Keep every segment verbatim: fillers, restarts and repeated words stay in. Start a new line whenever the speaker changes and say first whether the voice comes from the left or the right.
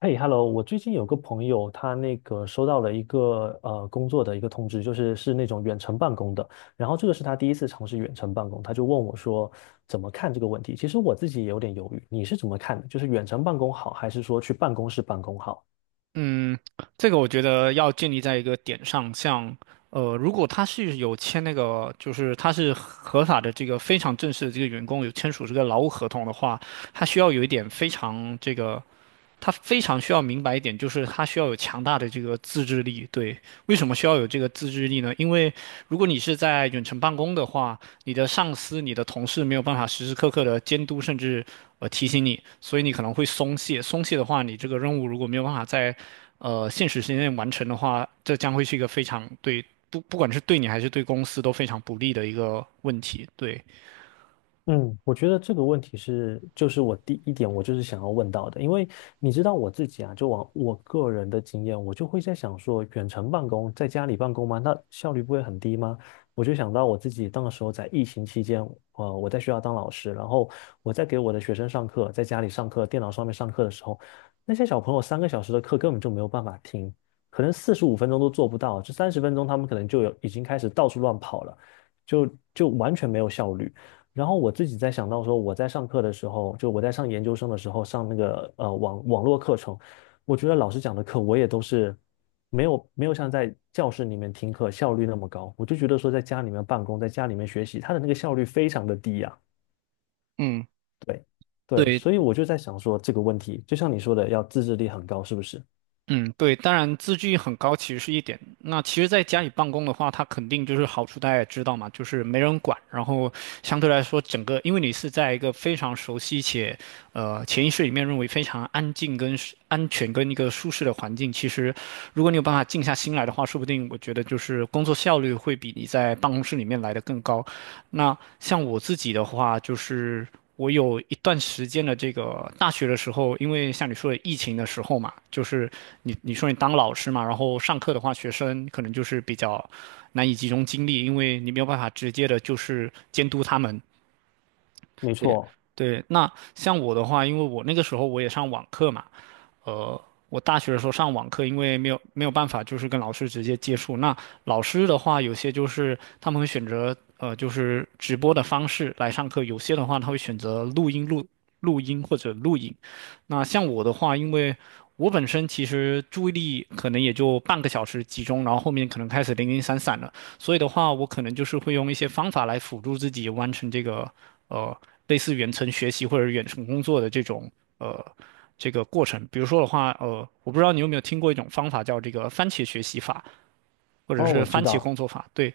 left: 嘿，Hello，我最近有个朋友，他那个收到了一个呃工作的一个通知，就是是那种远程办公的。然后这个是他第一次尝试远程办公，他就问我说怎么看这个问题。其实我自己也有点犹豫，你是怎么看的？就是远程办公好，还是说去办公室办公好？
right: 嗯，这个我觉得要建立在一个点上，像呃，如果他是有签那个，就是他是合法的这个非常正式的这个员工有签署这个劳务合同的话，他需要有一点非常这个他非常需要明白一点，就是他需要有强大的这个自制力。对，为什么需要有这个自制力呢？因为如果你是在远程办公的话，你的上司、你的同事没有办法时时刻刻的监督，甚至呃提醒你，所以你可能会松懈。松懈的话，你这个任务如果没有办法在呃现实时间内完成的话，这将会是一个非常对不不管是对你还是对公司都非常不利的一个问题。对，
left: 嗯，我觉得这个问题是，就是我第一点，我就是想要问到的，因为你知道我自己啊，就往我个人的经验，我就会在想说，远程办公，在家里办公吗？那效率不会很低吗？我就想到我自己当时候在疫情期间，呃，我在学校当老师，然后我在给我的学生上课，在家里上课，电脑上面上课的时候，那些小朋友三个小时的课根本就没有办法听，可能四十五分钟都做不到，这三十分钟他们可能就有已经开始到处乱跑了，就就完全没有效率。然后我自己在想到说，我在上课的时候，就我在上研究生的时候上那个呃网网络课程，我觉得老师讲的课我也都是没有没有像在教室里面听课效率那么高，我就觉得说在家里面办公，在家里面学习，他的那个效率非常的低呀，
right: 嗯，
left: 对对，
right: 对，
left: 所以我就在想说这个问题，就像你说的，要自制力很高，是不是？
right: 嗯，对，当然自制力很高其实是一点。那其实在家里办公的话，它肯定就是好处，大家也知道嘛，就是没人管，然后相对来说，整个因为你是在一个非常熟悉且呃潜意识里面认为非常安静跟舒安全跟一个舒适的环境，其实如果你有办法静下心来的话，说不定我觉得就是工作效率会比你在办公室里面来的更高。那像我自己的话，就是我有一段时间的这个大学的时候，因为像你说的疫情的时候嘛，就是你你说你当老师嘛，然后上课的话，学生可能就是比较难以集中精力，因为你没有办法直接的就是监督他们。
left: 没
right: 对，
left: 错。
right: 对，那像我的话，因为我那个时候我也上网课嘛，呃，我大学的时候上网课，因为没有没有办法，就是跟老师直接接触。那老师的话，有些就是他们会选择呃，就是直播的方式来上课；有些的话，他会选择录音录录音或者录影。那像我的话，因为我本身其实注意力可能也就半个小时集中，然后后面可能开始零零散散了。所以的话，我可能就是会用一些方法来辅助自己完成这个呃类似远程学习或者远程工作的这种呃这个过程。比如说的话，呃，我不知道你有没有听过一种方法叫这个番茄学习法，或者
left: 哦，
right: 是
left: 我知
right: 番茄
left: 道，
right: 工作法。对，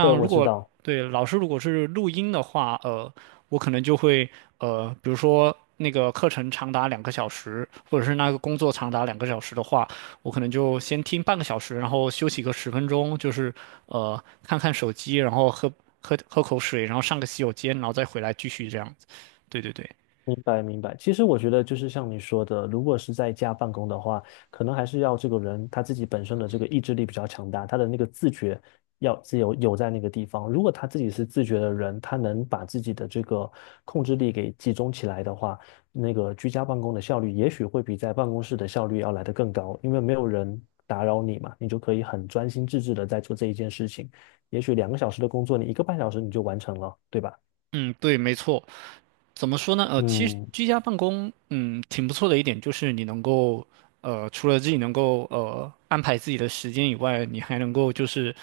left: 对，
right: 如
left: 我知
right: 果
left: 道。
right: 对老师如果是录音的话，呃，我可能就会呃，比如说那个课程长达两个小时，或者是那个工作长达两个小时的话，我可能就先听半个小时，然后休息个十分钟，就是呃看看手机，然后喝喝喝口水，然后上个洗手间，然后再回来继续这样子。对对对，
left: 明白，明白。其实我觉得就是像你说的，如果是在家办公的话，可能还是要这个人他自己本身的这个意志力比较强大，他的那个自觉要自由有在那个地方。如果他自己是自觉的人，他能把自己的这个控制力给集中起来的话，那个居家办公的效率也许会比在办公室的效率要来得更高，因为没有人打扰你嘛，你就可以很专心致志的在做这一件事情。也许两个小时的工作，你一个半小时你就完成了，对吧？
right: 嗯，对，没错。怎么说呢？呃，其实
left: 嗯，
right: 居家办公，嗯，挺不错的一点就是你能够，呃，除了自己能够呃安排自己的时间以外，你还能够就是。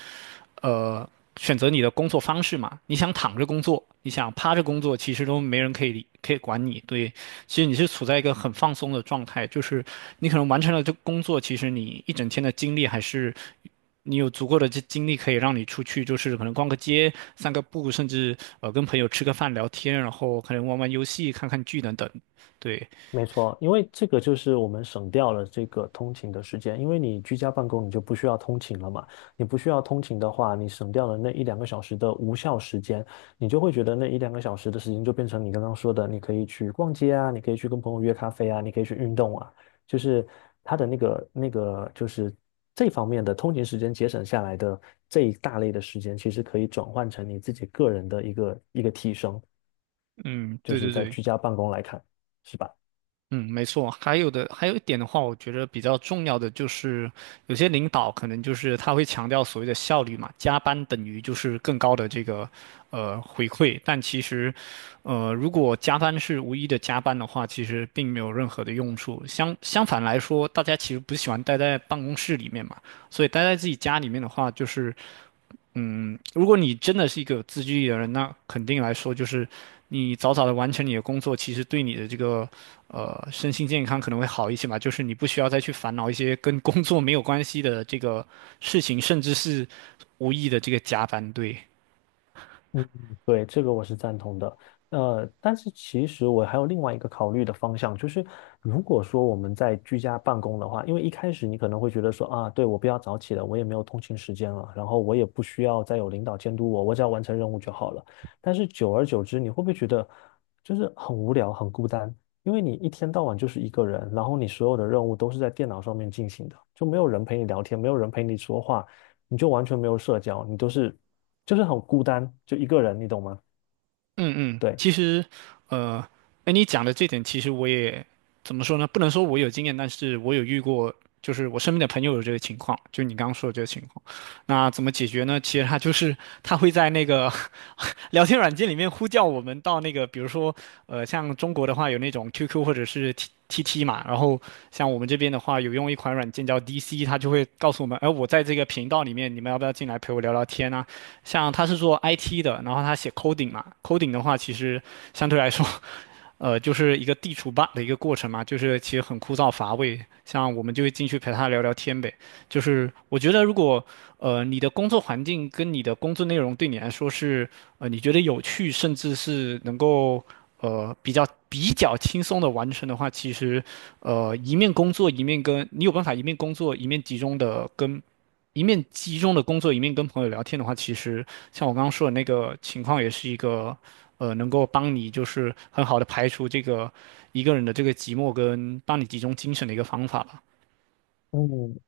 right: 呃选择你的工作方式嘛。你想躺着工作，你想趴着工作，其实都没人可以理可以管你。对，其实你是处在一个很放松的状态，就是你可能完成了这个工作，其实你一整天的精力还是。你有足够的这精力可以让你出去，就是可能逛个街、散个步，甚至呃跟朋友吃个饭、聊天，然后可能玩玩游戏、看看剧等等。对，
left: 没错，因为这个就是我们省掉了这个通勤的时间，因为你居家办公，你就不需要通勤了嘛。你不需要通勤的话，你省掉了那一两个小时的无效时间，你就会觉得那一两个小时的时间就变成你刚刚说的，你可以去逛街啊，你可以去跟朋友约咖啡啊，你可以去运动啊，就是它的那个那个就是这方面的通勤时间节省下来的这一大类的时间，其实可以转换成你自己个人的一个一个提升，
right: 嗯，
left: 就
right: 对
left: 是
right: 对
left: 在
right: 对，
left: 居家办公来看，是吧？
right: 嗯，没错。还有的，还有一点的话，我觉得比较重要的就是，有些领导可能就是他会强调所谓的效率嘛，加班等于就是更高的这个呃回馈。但其实，呃，如果加班是无意义的加班的话，其实并没有任何的用处。相相反来说，大家其实不喜欢待在办公室里面嘛，所以待在自己家里面的话，就是。嗯，如果你真的是一个有自制力的人，那肯定来说就是，你早早的完成你的工作，其实对你的这个呃身心健康可能会好一些嘛。就是你不需要再去烦恼一些跟工作没有关系的这个事情，甚至是无意的这个加班。对，
left: 嗯，对，这个我是赞同的。呃，但是其实我还有另外一个考虑的方向，就是如果说我们在居家办公的话，因为一开始你可能会觉得说啊，对，我不要早起了，我也没有通勤时间了，然后我也不需要再有领导监督我，我只要完成任务就好了。但是久而久之，你会不会觉得就是很无聊、很孤单？因为你一天到晚就是一个人，然后你所有的任务都是在电脑上面进行的，就没有人陪你聊天，没有人陪你说话，你就完全没有社交，你都是。就是很孤单，就一个人，你懂吗？
right: 嗯嗯，
left: 对，
right: 其实，呃，哎，你讲的这点，其实我也怎么说呢？不能说我有经验，但是我有遇过，就是我身边的朋友有这个情况，就你刚刚说的这个情况。那怎么解决呢？其实他就是他会在那个 聊天软件里面呼叫我们到那个，比如说，呃，像中国的话有那种 Q Q 或者是 T TT 嘛，然后像我们这边的话有用一款软件叫 D C，它就会告诉我们，哎、我在这个频道里面，你们要不要进来陪我聊聊天啊？像他是做 I T 的，然后他写 coding 嘛，coding 的话其实相对来说，呃，就是一个地除 bug 的一个过程嘛，就是其实很枯燥乏味。像我们就会进去陪他聊聊天呗。就是我觉得如果呃你的工作环境跟你的工作内容对你来说是呃你觉得有趣，甚至是能够。呃，比较比较轻松的完成的话，其实，呃，一面工作一面跟你有办法一面工作一面集中的跟一面集中的工作，一面跟朋友聊天的话，其实像我刚刚说的那个情况，也是一个呃，能够帮你就是很好的排除这个一个人的这个寂寞，跟帮你集中精神的一个方法吧。
left: 嗯，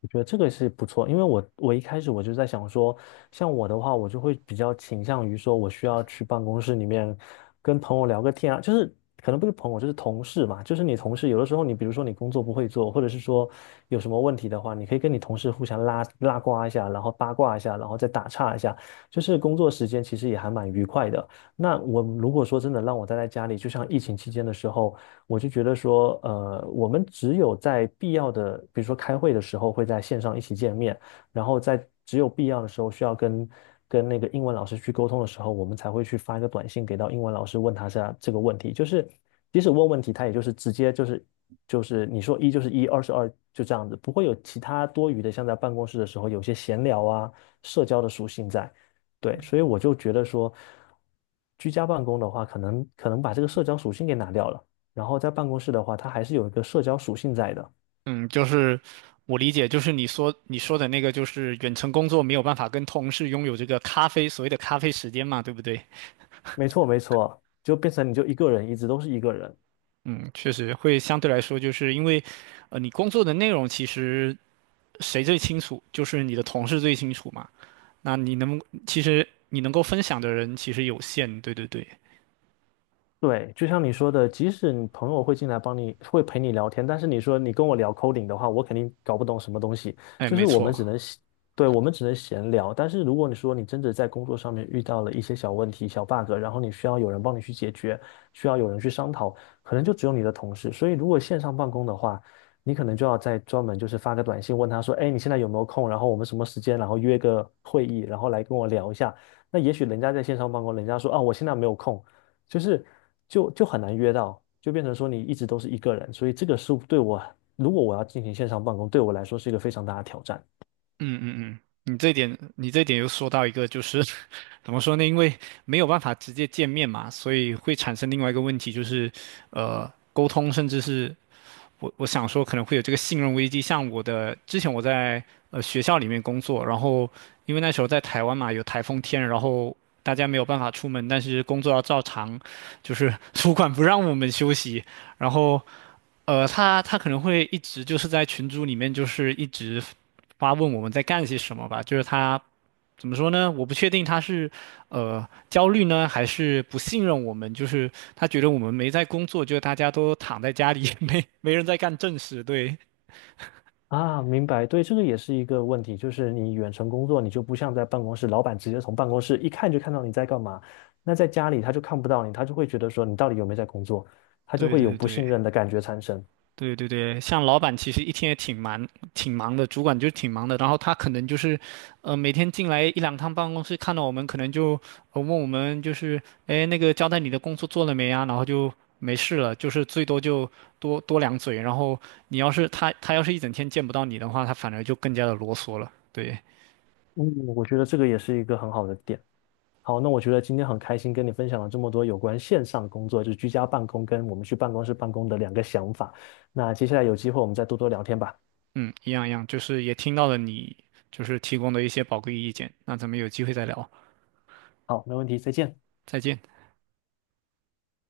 left: 我觉得这个是不错，因为我我一开始我就在想说，像我的话，我就会比较倾向于说，我需要去办公室里面跟朋友聊个天啊，就是可能不是朋友，就是同事嘛，就是你同事有的时候你比如说你工作不会做，或者是说有什么问题的话，你可以跟你同事互相拉拉呱一下，然后八卦一下，然后再打岔一下，就是工作时间其实也还蛮愉快的。那我如果说真的让我待在家里，就像疫情期间的时候。我就觉得说，呃，我们只有在必要的，比如说开会的时候会在线上一起见面，然后在只有必要的时候需要跟跟那个英文老师去沟通的时候，我们才会去发一个短信给到英文老师，问他下这个问题。就是即使问问题，他也就是直接就是就是你说一就是一，二是二，就这样子，不会有其他多余的，像在办公室的时候有些闲聊啊、社交的属性在。对，所以我就觉得说，居家办公的话，可能可能把这个社交属性给拿掉了。然后在办公室的话，它还是有一个社交属性在的。
right: 嗯，就是我理解，就是你说你说的那个，就是远程工作没有办法跟同事拥有这个咖啡，所谓的咖啡时间嘛，对不对？
left: 没错，没错，就变成你就一个人，一直都是一个人。
right: 嗯，确实会相对来说，就是因为，呃，你工作的内容其实谁最清楚，就是你的同事最清楚嘛。那你能，其实你能够分享的人其实有限，对对对，
left: 对，就像你说的，即使你朋友会进来帮你，会陪你聊天，但是你说你跟我聊 coding 的话，我肯定搞不懂什么东西。
right: 哎，
left: 就是
right: 没
left: 我们
right: 错，
left: 只能闲对，我们只能闲聊。但是如果你说你真的在工作上面遇到了一些小问题、小 bug，然后你需要有人帮你去解决，需要有人去商讨，可能就只有你的同事。所以如果线上办公的话，你可能就要再专门就是发个短信问他说，哎，你现在有没有空？然后我们什么时间？然后约个会议，然后来跟我聊一下。那也许人家在线上办公，人家说啊，我现在没有空。就是就就很难约到，就变成说你一直都是一个人，所以这个是对我，如果我要进行线上办公，对我来说是一个非常大的挑战
right: 嗯嗯嗯，你这点你这点又说到一个，就是 怎么说呢？因为没有办法直接见面嘛，所以会产生另外一个问题，就是呃，沟通甚至是我我想说可能会有这个信任危机。像我的之前我在呃学校里面工作，然后因为那时候在台湾嘛，有台风天，然后大家没有办法出门，但是工作要照常，就是 主管不让我们休息，然后呃他他可能会一直就是在群组里面就是一直发问我们在干些什么吧，就是他怎么说呢？我不确定他是呃焦虑呢，还是不信任我们，就是他觉得我们没在工作，就是大家都躺在家里，没没人在干正事。对，
left: 啊。明白，对，这个也是一个问题，就是你远程工作，你就不像在办公室，老板直接从办公室一看就看到你在干嘛，那在家里他就看不到你，他就会觉得说你到底有没有在工作，他就
right: 对
left: 会有
right: 对
left: 不信
right: 对。
left: 任的感觉产生。
right: 对对对，像老板其实一天也挺忙，挺忙的，主管就是挺忙的。然后他可能就是，呃，每天进来一两趟办公室，看到我们可能就，呃，问我们就是，哎，那个交代你的工作做了没啊？然后就没事了，就是最多就多多两嘴。然后你要是他他要是一整天见不到你的话，他反而就更加的啰嗦了。对，
left: 嗯，我觉得这个也是一个很好的点。好，那我觉得今天很开心跟你分享了这么多有关线上工作，就是居家办公跟我们去办公室办公的两个想法。那接下来有机会我们再多多聊天吧。
right: 嗯，一样一样，就是也听到了你就是提供的一些宝贵意见。那咱们有机会再聊，
left: 好，没问题，再见。
right: 再见。